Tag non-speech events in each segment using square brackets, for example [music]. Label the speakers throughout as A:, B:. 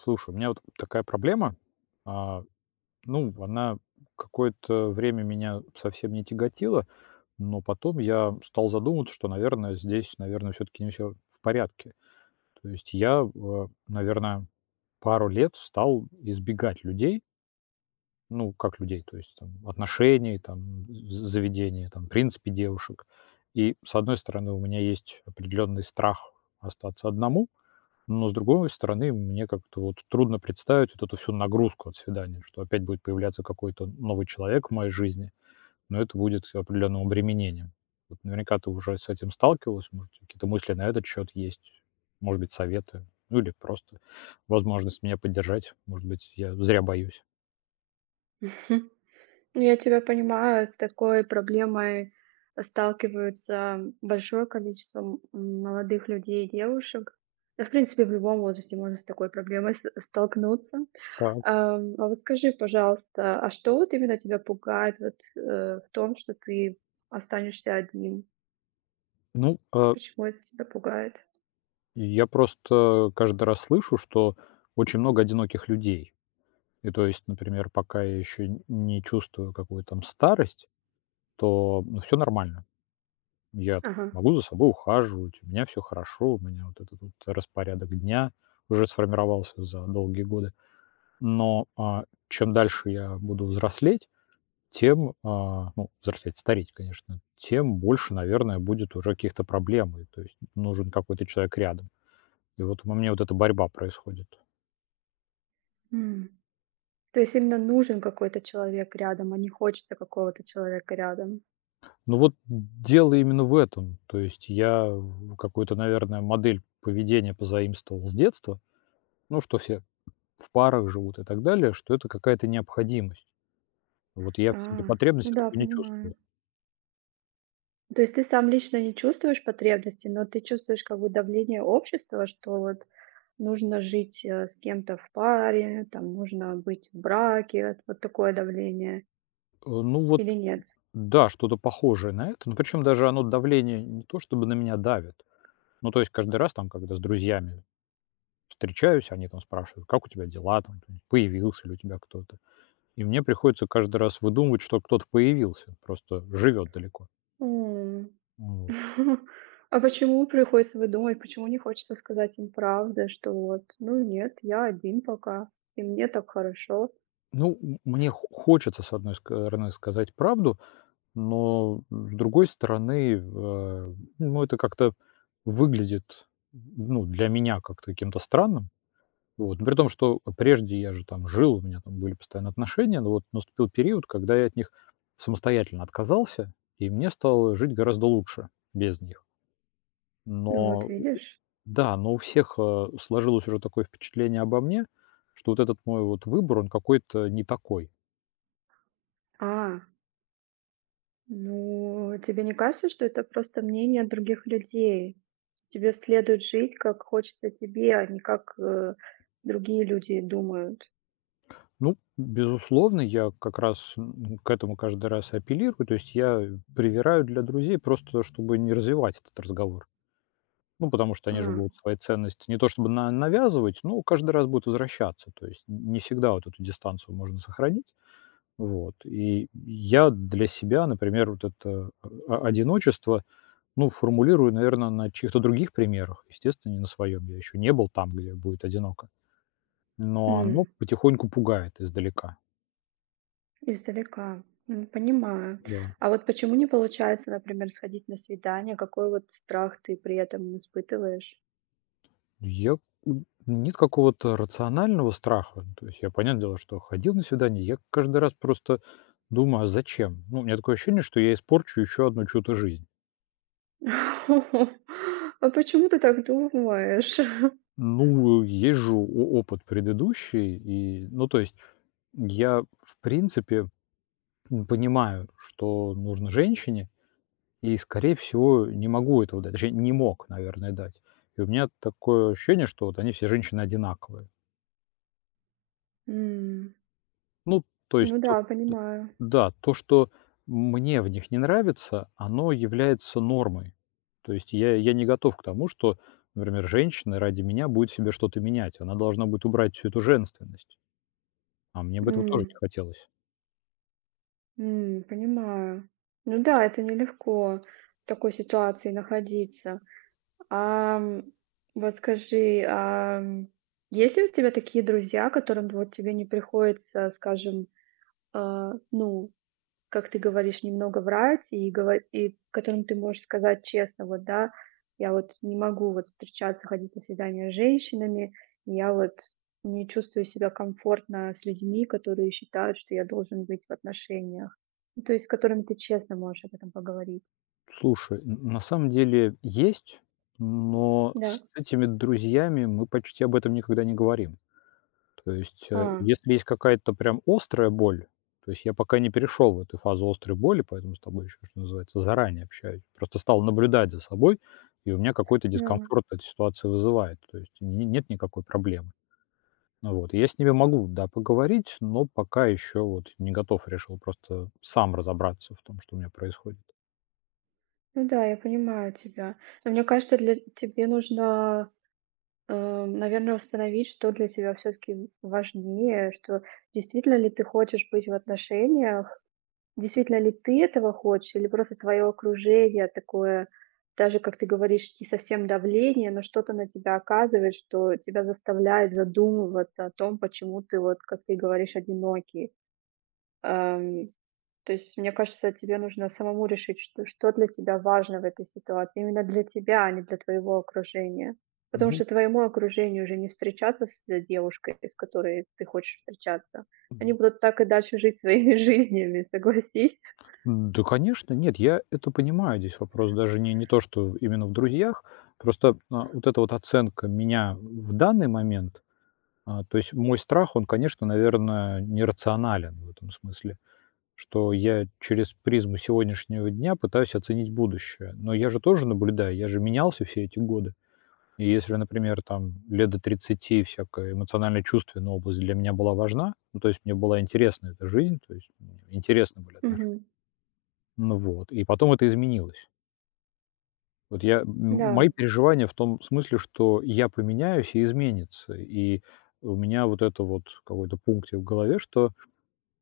A: Слушай, у меня вот такая проблема. А, ну, она какое-то время меня совсем не тяготила, но потом я стал задумываться, что, наверное, здесь, наверное, все-таки не все в порядке. То есть я, наверное, пару лет стал избегать людей, ну, как людей, то есть там, отношений, там, заведения, там, в принципе, девушек. И, с одной стороны, у меня есть определенный страх остаться одному, но, с другой стороны, мне как-то вот трудно представить вот эту всю нагрузку от свидания, что опять будет появляться какой-то новый человек в моей жизни, но это будет определенным обременением. Вот наверняка ты уже с этим сталкивалась, может, какие-то мысли на этот счет есть, может быть, советы, ну или просто возможность меня поддержать, может быть, я зря боюсь.
B: Мгм. Ну, я тебя понимаю, с такой проблемой сталкиваются большое количество молодых людей и девушек. Да, в принципе, в любом возрасте можно с такой проблемой столкнуться.
A: Так.
B: А вот скажи, пожалуйста, а что вот именно тебя пугает вот, в том, что ты останешься один?
A: Ну,
B: Почему это тебя пугает?
A: я просто каждый раз слышу, что очень много одиноких людей. И то есть, например, пока я еще не чувствую какую-то там старость, то, ну, все нормально. Я там
B: Ага.
A: могу за собой ухаживать, у меня все хорошо, у меня вот этот вот распорядок дня уже сформировался за долгие годы. Но, чем дальше я буду взрослеть, тем, ну, взрослеть, стареть, конечно, тем больше, наверное, будет уже каких-то проблем. И то есть нужен какой-то человек рядом. И вот у меня вот эта борьба происходит.
B: М. То есть именно нужен какой-то человек рядом, а не хочется какого-то человека рядом.
A: Ну, вот дело именно в этом. То есть я какую-то, наверное, модель поведения позаимствовал с детства. Ну, что все в парах живут и так далее, что это какая-то необходимость. Вот я
B: А,
A: в себе
B: ну
A: потребности
B: да,
A: такой не чувствую.
B: понимаю. То есть ты сам лично не чувствуешь потребности, но ты чувствуешь как бы давление общества, что вот нужно жить с кем-то в паре, там нужно быть в браке, вот такое давление,
A: Ну вот
B: или нет?
A: да, что-то похожее на это, но причем даже оно давление не то чтобы на меня давит. Ну, то есть каждый раз там, когда с друзьями встречаюсь, они там спрашивают: "Как у тебя дела там? Ты появился ли у тебя кто-то?" И мне приходится каждый раз выдумывать, что кто-то появился, просто живет далеко.
B: М.
A: Вот.
B: [laughs] А почему приходится выдумывать, почему не хочется сказать им правду, что вот, ну нет, я один пока, и мне так хорошо.
A: Ну, мне хо хочется, с одной стороны, сказать правду, но, с другой стороны, ну, это как-то выглядит, ну, для меня как-то каким-то странным. Вот. Ну, при том, что прежде я же там жил, у меня там были постоянные отношения, но вот наступил период, когда я от них самостоятельно отказался, и мне стало жить гораздо лучше без них.
B: Ну вот
A: Но
B: видишь.
A: да, но у всех, сложилось уже такое впечатление обо мне, что вот этот мой вот выбор, он какой-то не такой.
B: А, ну, тебе не кажется, что это просто мнение других людей? Тебе следует жить, как хочется тебе, а не как, другие люди думают.
A: Ну, безусловно, я как раз, к этому каждый раз и апеллирую. То есть я привираю для друзей просто, чтобы не развивать этот разговор. Ну, потому что
B: А,
A: они же будут свои ценности не то чтобы на навязывать, но каждый раз будут возвращаться. То есть не всегда вот эту дистанцию можно сохранить. Вот. И я для себя, например, вот это одиночество, ну, формулирую, наверное, на чьих-то других примерах. Естественно, не на своем. Я еще не был там, где будет одиноко. Но оно
B: м,
A: потихоньку пугает издалека.
B: издалека. Понимаю.
A: Да.
B: А вот почему не получается, например, сходить на свидание? Какой вот страх ты при этом испытываешь?
A: Я нет какого-то рационального страха. Ну, то есть я, понятное дело, что ходил на свидание, я каждый раз просто думаю, а зачем? Ну, у меня такое ощущение, что я испорчу еще одну чью-то жизнь.
B: [laughs] А почему ты так думаешь? [laughs]
A: Ну, есть же опыт предыдущий, и, ну, то есть я, в принципе, понимаю, что нужно женщине, и, скорее всего, не могу этого дать, точнее, не мог, наверное, дать. И у меня такое ощущение, что вот они все женщины одинаковые.
B: М,
A: Ну, то есть
B: ну
A: тут,
B: да,
A: д
B: понимаю.
A: да, то, что мне в них не нравится, оно является нормой. То есть я не готов к тому, что, например, женщина ради меня будет себе что-то менять. Она должна будет убрать всю эту женственность, а мне бы этого тоже не
B: М.
A: хотелось.
B: Понимаю. Ну да, это нелегко в такой ситуации находиться. Ам, вот скажи, есть ли у тебя такие друзья, которым вот тебе не приходится, скажем, ну, как ты говоришь, немного врать и гово и которым ты можешь сказать честно, вот, да: "Я вот не могу вот встречаться, ходить на свидания с женщинами, я вот не чувствую себя комфортно с людьми, которые считают, что я должен быть в отношениях". Ну, то есть с которыми ты честно можешь об этом поговорить.
A: Слушай, н на самом деле есть, но
B: Да?
A: с этими друзьями мы почти об этом никогда не говорим. То есть,
B: А,
A: если есть какая-то прям острая боль, то есть я пока не перешел в эту фазу острой боли, поэтому с тобой еще, что называется, заранее общаюсь. Просто стал наблюдать за собой, и у меня какой-то
B: да.
A: дискомфорт эта ситуация вызывает. То есть нет никакой проблемы. Ну вот. И я с ними могу, да, поговорить, но пока еще вот не готов, решил просто сам разобраться в том, что у меня происходит.
B: Ну да, я понимаю тебя. Но мне кажется, для тебе нужно наверное, установить, что для тебя все-таки важнее, что действительно ли ты хочешь быть в отношениях, действительно ли ты этого хочешь, или просто твое окружение такое, даже, как ты говоришь, не совсем давление, но что-то на тебя оказывает, что тебя заставляет задумываться о том, почему ты, вот, как ты говоришь, одинокий. Ам, то есть, мне кажется, тебе нужно самому решить, что для тебя важно в этой ситуации. Именно для тебя, а не для твоего окружения. Потому
A: Ну,
B: что твоему окружению уже не встречаться с девушкой, с которой ты хочешь встречаться. Они будут так и дальше жить своими [laughs] жизнями, согласись?
A: да, конечно, нет, я это понимаю. Здесь вопрос даже не то, что именно в друзьях, просто вот эта вот оценка меня в данный момент, то есть мой страх, он, конечно, наверное, нерационален в этом смысле, что я через призму сегодняшнего дня пытаюсь оценить будущее. Но я же тоже наблюдаю, я же менялся все эти годы. И если, например, там лет до 30 всякая эмоционально-чувственная область для меня была важна, ну, то есть мне была интересна эта жизнь, то есть мне интересны были отношения,
B: Мгм.
A: ну вот, и потом это изменилось. Вот я
B: Да.
A: мои переживания в том смысле, что я поменяюсь и изменится. И у меня вот это вот какой-то пунктик в голове, что,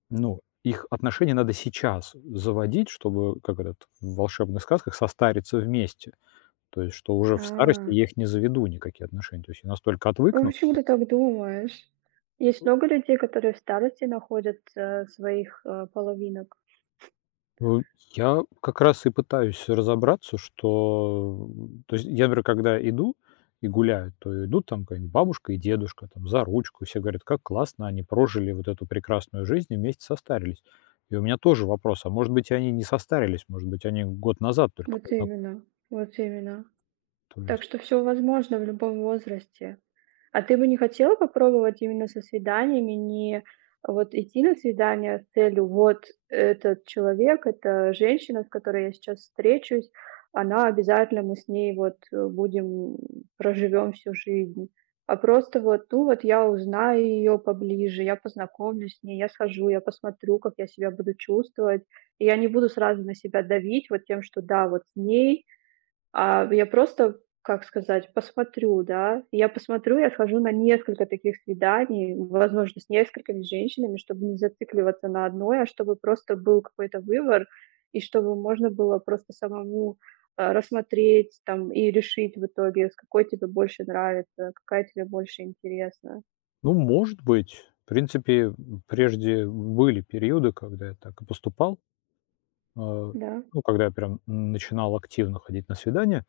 A: ну, их отношения надо сейчас заводить, чтобы, как этот в волшебных сказках, состариться вместе. То есть, что уже в старости
B: А,
A: я их не заведу, никакие отношения. То есть я настолько
B: ну
A: отвыкну.
B: почему ты так думаешь? Есть много людей, которые в старости находят, своих, половинок.
A: Ну, я как раз и пытаюсь разобраться, что, то есть я, например, когда иду и гуляю, то идут там какая-нибудь бабушка и дедушка там за ручку, и все говорят, как классно они прожили вот эту прекрасную жизнь и вместе состарились. И у меня тоже вопрос, а может быть, они не состарились, может быть, они год назад только
B: Вот
A: познакомились.
B: именно, вот именно.
A: То
B: Так
A: есть,
B: что все возможно в любом возрасте. А ты бы не хотела попробовать именно со свиданиями, не вот идти на свидание с целью: "Вот этот человек, эта женщина, с которой я сейчас встречусь, она обязательно мы с ней вот, будем, проживем всю жизнь". А просто вот: "Ну, вот я узнаю ее поближе, я познакомлюсь с ней, я схожу, я посмотрю, как я себя буду чувствовать". И я не буду сразу на себя давить вот тем, что да, вот с ней я просто, как сказать, посмотрю, да. Я посмотрю, я схожу на несколько таких свиданий, возможно, с несколькими женщинами, чтобы не зацикливаться на одной, а чтобы просто был какой-то выбор, и чтобы можно было просто самому, рассмотреть там и решить в итоге, с какой тебе больше нравится, какая тебе больше интересна.
A: ну, может быть, в принципе, прежде были периоды, когда я так и поступал, э,
B: Да,
A: ну, когда я прям начинал активно ходить на свидания.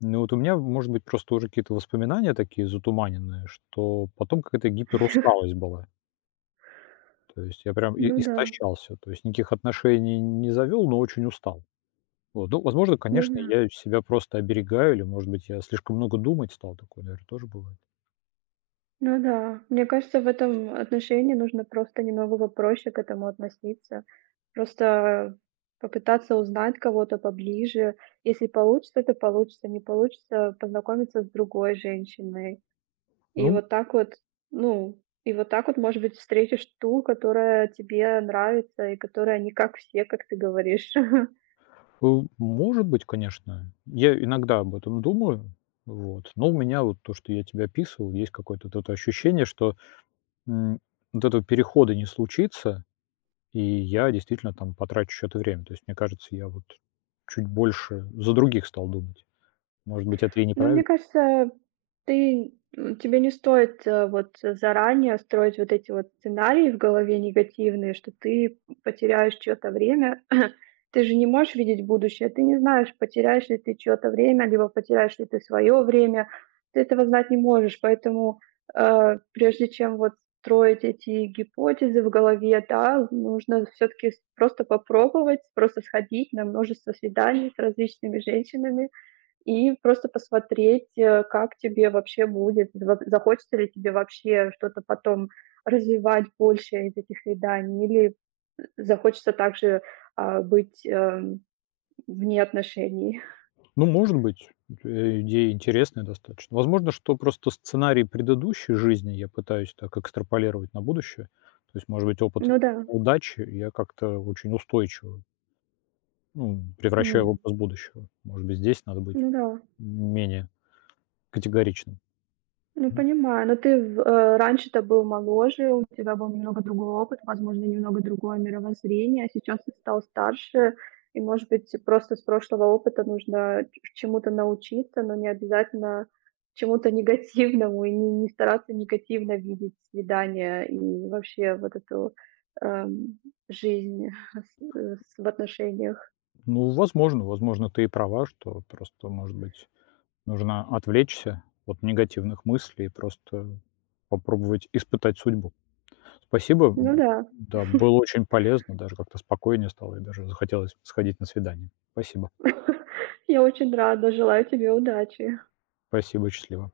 A: Ну, вот у меня, может быть, просто уже какие-то воспоминания такие затуманенные, что потом какая-то гиперусталость была. То есть я прям и
B: ну да,
A: истощался. То есть никаких отношений не завел, но очень устал. Вот. Ну, возможно,
B: ну
A: конечно,
B: да.
A: я себя просто оберегаю или, может быть, я слишком много думать стал. Такое, наверное, тоже бывает.
B: Ну да, мне кажется, в этом отношении нужно просто немного попроще к этому относиться. Просто попытаться узнать кого-то поближе. Если получится, то получится, не получится, познакомиться с другой женщиной. И
A: Ну,
B: вот так вот, ну, и вот так вот, может быть, встретишь ту, которая тебе нравится и которая не как все, как ты говоришь. [laughs]
A: э, может быть, конечно. Я иногда об этом думаю. Вот. Но у меня вот то, что я тебе описывал, есть какое-то вот это ощущение, что, м, вот этого перехода не случится. И я действительно там потрачу что то время. То есть, мне кажется, я вот чуть больше за других стал думать. Может быть, это и
B: Ну, мне
A: неправильно.
B: кажется, тебе не стоит, вот заранее строить вот эти вот сценарии в голове негативные, что ты потеряешь чьё-то время. [clears throat] Ты же не можешь видеть будущее, ты не знаешь, потеряешь ли ты чьё-то время, либо потеряешь ли ты свое время. Ты этого знать не можешь, поэтому, прежде чем вот строить эти гипотезы в голове, да, нужно все таки просто попробовать, просто сходить на множество свиданий с различными женщинами. И просто посмотреть, как тебе вообще будет, зва захочется ли тебе вообще что-то потом развивать больше из этих свиданий или захочется также, быть, вне отношений. [laughs]
A: Ну, может быть, идея интересная достаточно. Возможно, что просто сценарий предыдущей жизни я пытаюсь так экстраполировать на будущее. То есть, может быть, опыт
B: Ну да,
A: удачи я как-то очень устойчиво, ну, превращаю в
B: м,
A: образ будущего. Может быть, здесь надо быть
B: ну да.
A: менее категоричным.
B: Ну,
A: М,
B: понимаю, но ты раньше-то был моложе, у тебя был немного другой опыт, возможно, немного другое мировоззрение, а сейчас ты стал старше, и, может быть, просто с прошлого опыта нужно ч чему-то научиться, но не обязательно чему-то [laughs] негативному, и не стараться негативно видеть свидания и вообще вот эту, эм, жизнь [laughs] с э, с в отношениях.
A: ну, возможно, возможно, ты и права, что просто, может быть, нужно отвлечься от негативных мыслей и просто попробовать испытать судьбу. Спасибо,
B: Ну да.
A: да, было очень полезно, даже как-то спокойнее стало и даже захотелось сходить на свидание. Спасибо.
B: [laughs] Я очень рада, желаю тебе удачи.
A: Спасибо, счастливо.